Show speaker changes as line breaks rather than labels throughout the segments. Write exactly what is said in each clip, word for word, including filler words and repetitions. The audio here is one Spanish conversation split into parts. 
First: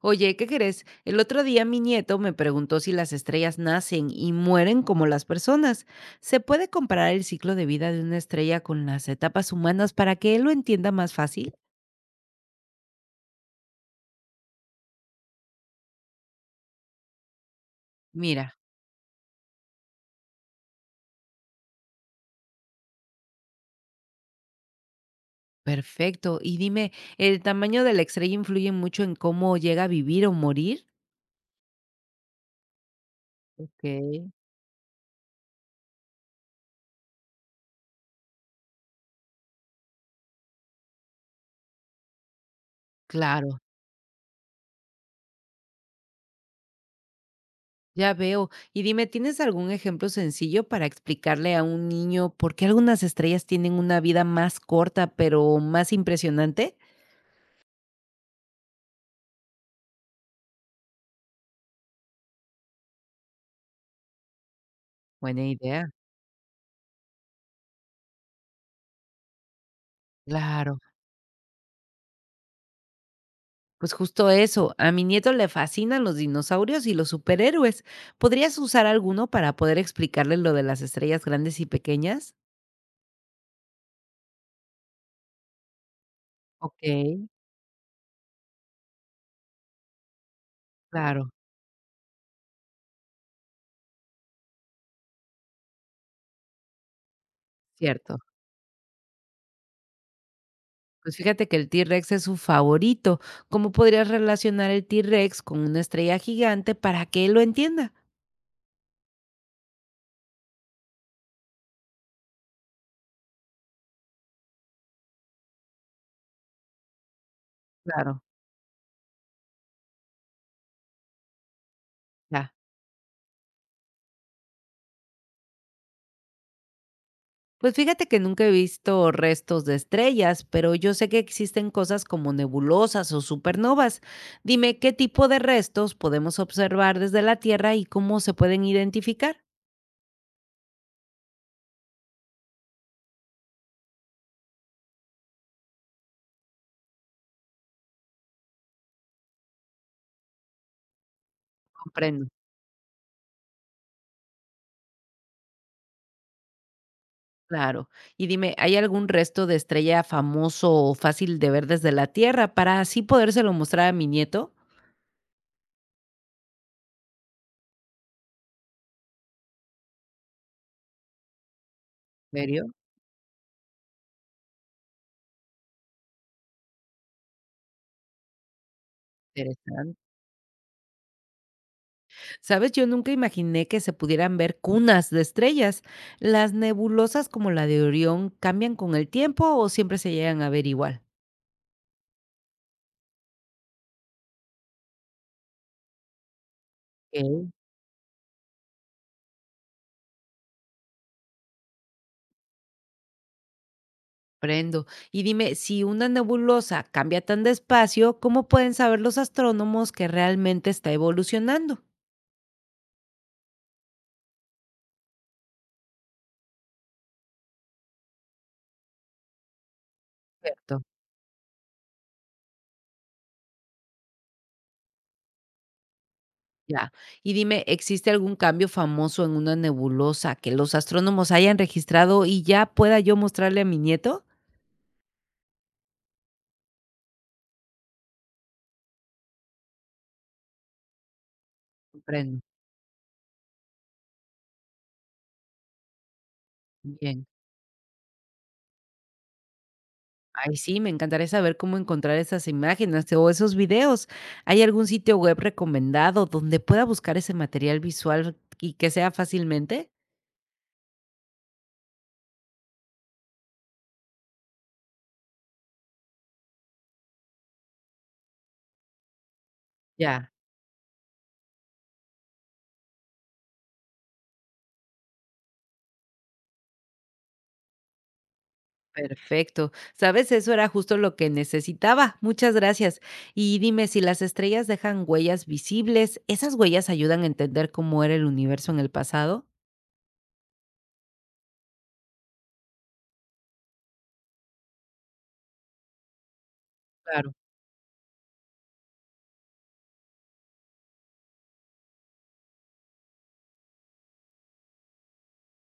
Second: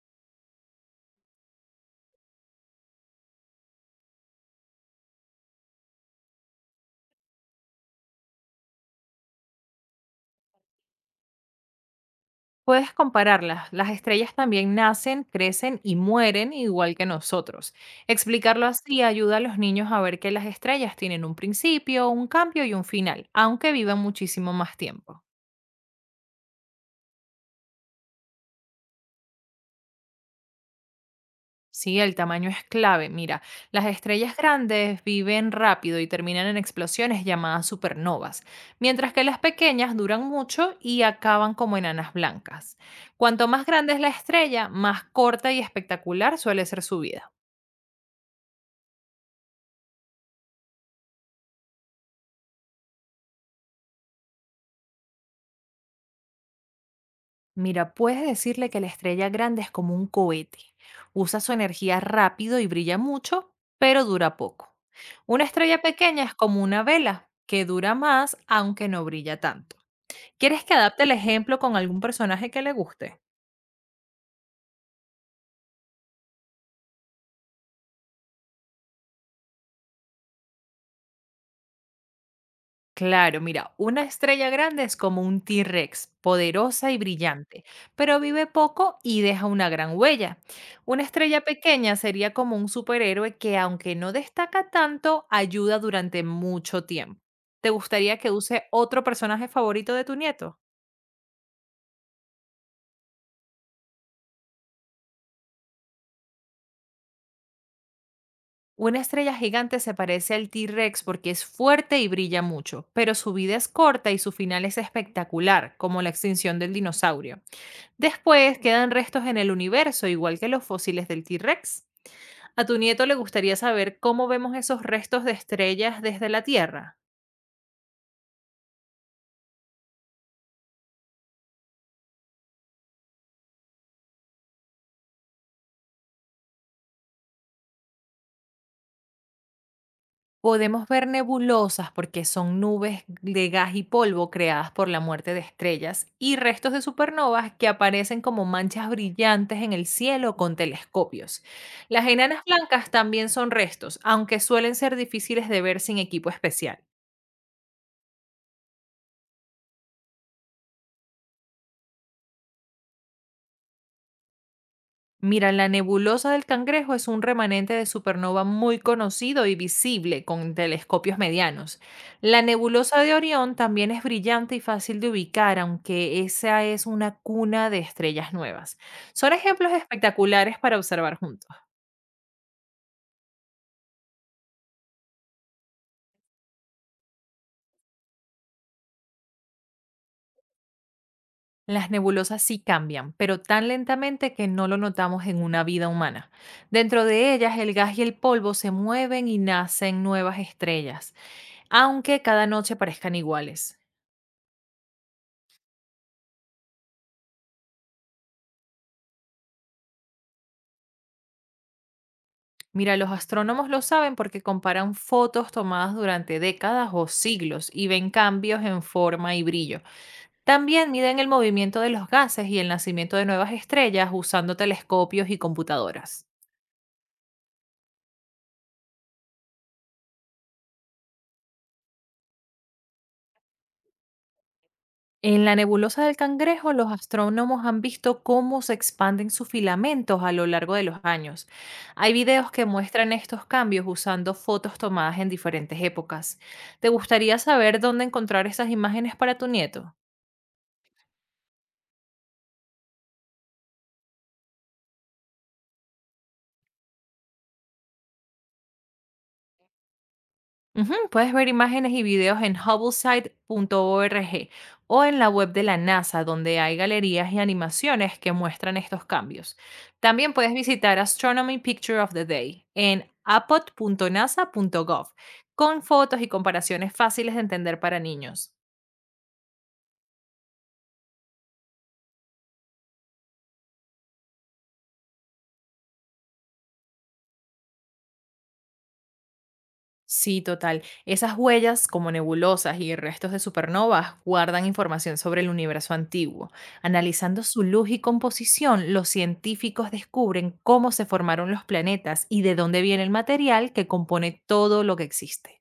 Oye, ¿qué crees? El otro día mi nieto me preguntó si las estrellas nacen y mueren como las personas. ¿Se puede comparar el ciclo de vida de una estrella con las etapas humanas para que él lo entienda más fácil?
Puedes compararlas. Las estrellas también nacen, crecen y mueren igual que nosotros.
Mira,
Explicarlo así ayuda a los niños a ver que las estrellas tienen un principio, un cambio y un final, aunque vivan muchísimo más tiempo.
perfecto. Y dime, ¿el tamaño de la estrella influye mucho en cómo llega a vivir o morir?
Sí, el tamaño es clave. Mira,
Ok,
las estrellas grandes viven rápido y terminan en explosiones llamadas supernovas, mientras que las pequeñas duran mucho y acaban como enanas blancas. Cuanto
claro,
más grande es la estrella, más corta y espectacular suele ser su vida.
ya veo. Y dime, ¿tienes algún ejemplo sencillo para explicarle a un niño por qué algunas estrellas tienen una vida más corta pero más impresionante?
Mira, puedes decirle que la estrella grande es como un cohete. Usa su energía rápido y brilla mucho, pero dura poco.
Buena
Una estrella
idea.
pequeña es como una vela, que dura más aunque no brilla tanto. ¿Quieres que
Claro.
adapte el ejemplo con algún personaje que le guste?
Pues justo eso, a mi nieto le fascinan los dinosaurios y los superhéroes. ¿Podrías usar alguno para poder explicarle lo de las estrellas grandes y pequeñas?
Claro, mira, una estrella grande es como un T-Rex,
Ok,
poderosa y brillante, pero vive poco y deja una gran huella. Una
claro,
estrella pequeña sería como un superhéroe que, aunque no destaca tanto, ayuda durante mucho tiempo. ¿Te
cierto.
gustaría que use otro personaje favorito de tu nieto?
Pues fíjate que el T-Rex es su favorito. ¿Cómo podrías relacionar el T-Rex con una estrella gigante para que él lo entienda?
Una estrella gigante se parece al T-Rex porque es fuerte y brilla mucho, pero su vida es corta y su final es espectacular, como la extinción del dinosaurio.
Claro,
Después quedan restos en el universo, igual que los fósiles del T-Rex.
ya.
A tu nieto le gustaría saber cómo vemos esos restos de estrellas desde la Tierra.
Pues fíjate que nunca he visto restos de estrellas, pero yo sé que existen cosas como nebulosas o supernovas. Dime qué tipo de restos podemos observar desde la Tierra y cómo se pueden identificar.
Podemos ver nebulosas porque son nubes de gas y polvo creadas por la muerte de estrellas y restos de supernovas que aparecen como manchas brillantes en el cielo con telescopios. Las
Comprendo,
enanas blancas también son restos, aunque suelen ser difíciles de ver sin equipo especial.
claro. Y dime, ¿hay algún resto de estrella famoso o fácil de ver desde la Tierra para así podérselo mostrar a mi nieto?
Mira, la nebulosa del Cangrejo es un remanente de supernova muy conocido y visible con telescopios medianos. La
¿Serio?
nebulosa de Orión también es brillante y fácil de ubicar, aunque esa es una cuna de estrellas nuevas. Son ejemplos
Interesante.
espectaculares para observar juntos.
¿Sabes? Yo nunca imaginé que se pudieran ver cunas de estrellas. ¿Las nebulosas como la de Orión cambian con el tiempo o siempre se llegan a ver igual?
Las nebulosas sí cambian, pero tan lentamente que no lo notamos en una vida humana. Dentro de
Ok,
ellas, el gas y el polvo se mueven y nacen nuevas estrellas, aunque cada noche parezcan iguales.
prendo. Y dime, si una nebulosa cambia tan despacio, ¿cómo pueden saber los astrónomos que realmente está evolucionando?
Mira, los astrónomos lo saben porque comparan fotos tomadas durante décadas o siglos y ven cambios en forma y brillo.
Cierto.
También miden el movimiento de los gases y el nacimiento de nuevas estrellas usando telescopios y computadoras.
Ya. Y dime, ¿existe algún cambio famoso en una nebulosa que los astrónomos hayan registrado y ya pueda yo mostrarle a mi nieto?
En la nebulosa del Cangrejo, los astrónomos han visto cómo se expanden sus filamentos a lo largo de los años. Hay
Comprendo.
videos que muestran estos cambios usando fotos tomadas en diferentes épocas. ¿Te
Bien.
gustaría saber dónde encontrar esas imágenes para tu nieto?
Ay, sí, me encantaría saber cómo encontrar esas imágenes o esos videos. ¿Hay algún sitio web recomendado donde pueda buscar ese material visual y que sea fácilmente?
Ujú, puedes ver imágenes y videos en hubblesite punto org o en la web de la NASA, donde hay galerías y animaciones que muestran estos cambios.
Ya,
También puedes visitar Astronomy Picture of the Day en apod punto nasa punto gov con fotos y comparaciones fáciles de entender para niños.
perfecto. Sabes, eso era justo lo que necesitaba. Muchas gracias. Y dime, si las estrellas dejan huellas visibles, ¿esas huellas ayudan a entender cómo era el universo en el pasado?
Sí, total. Esas huellas, como nebulosas y restos de supernovas, guardan información sobre el universo antiguo.
Claro.
Analizando su luz y composición, los científicos descubren cómo se formaron los planetas y de dónde viene el material que compone todo lo que existe.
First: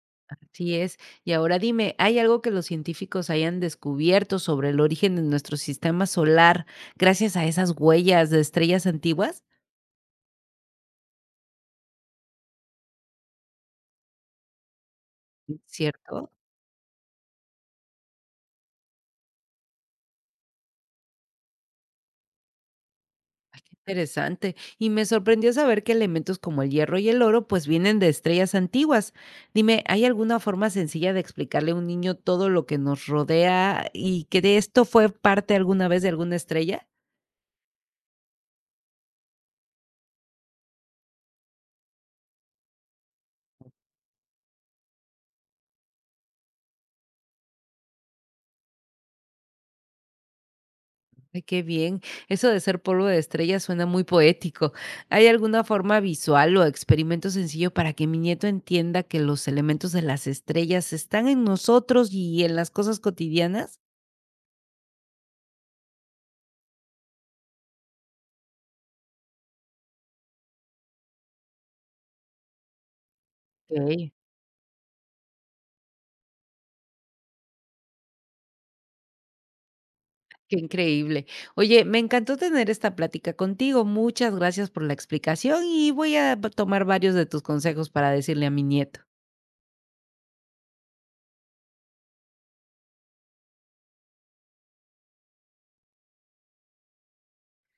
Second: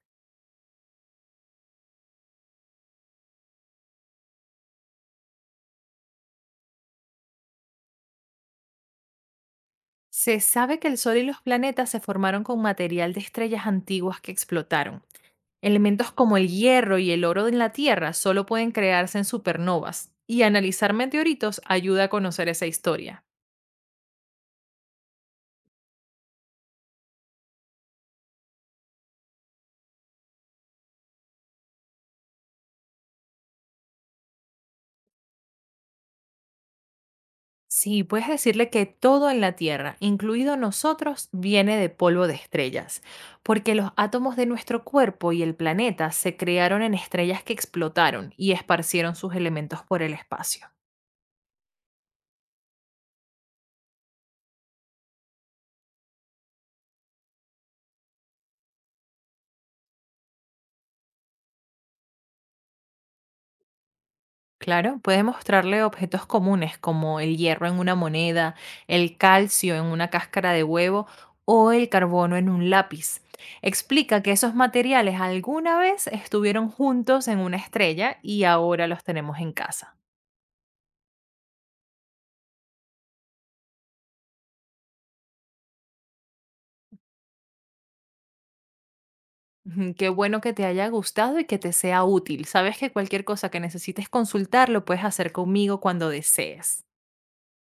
Así es. Y ahora dime, ¿hay algo que los científicos hayan descubierto sobre el origen de nuestro sistema solar gracias a esas huellas de estrellas antiguas?
Se sabe que el Sol y los planetas se formaron con material de estrellas antiguas que explotaron. Elementos
¿Cierto?
como el hierro y el oro en la Tierra solo pueden crearse en supernovas, y analizar meteoritos ayuda a conocer esa historia.
Ay, qué interesante. Y me sorprendió saber que elementos como el hierro y el oro pues vienen de estrellas antiguas. Dime, ¿hay alguna forma sencilla de explicarle a un niño todo lo que nos rodea y que de esto fue parte alguna vez de alguna estrella?
Sí, puedes decirle que todo en la Tierra, incluido nosotros, viene de polvo de estrellas, porque los átomos de nuestro cuerpo y el planeta se crearon en estrellas que explotaron y esparcieron sus elementos por el espacio.
Ay, qué bien. Eso de ser polvo de estrella suena muy poético. ¿Hay alguna forma visual o experimento sencillo para que mi nieto entienda que los elementos de las estrellas están en nosotros y en las cosas cotidianas?
Claro, puedes mostrarle objetos comunes como el hierro en una moneda, el calcio en una cáscara de huevo o el carbono en un lápiz.
Ok.
Explica que esos materiales alguna vez estuvieron juntos en una estrella y ahora los tenemos en casa.
Qué increíble. Oye, me encantó tener esta plática contigo. Muchas gracias por la explicación y voy a tomar varios de tus consejos para decirle a mi nieto.
Ujú, qué bueno que te haya gustado y que te sea útil. Sabes que cualquier cosa que necesites consultar lo puedes hacer conmigo cuando desees.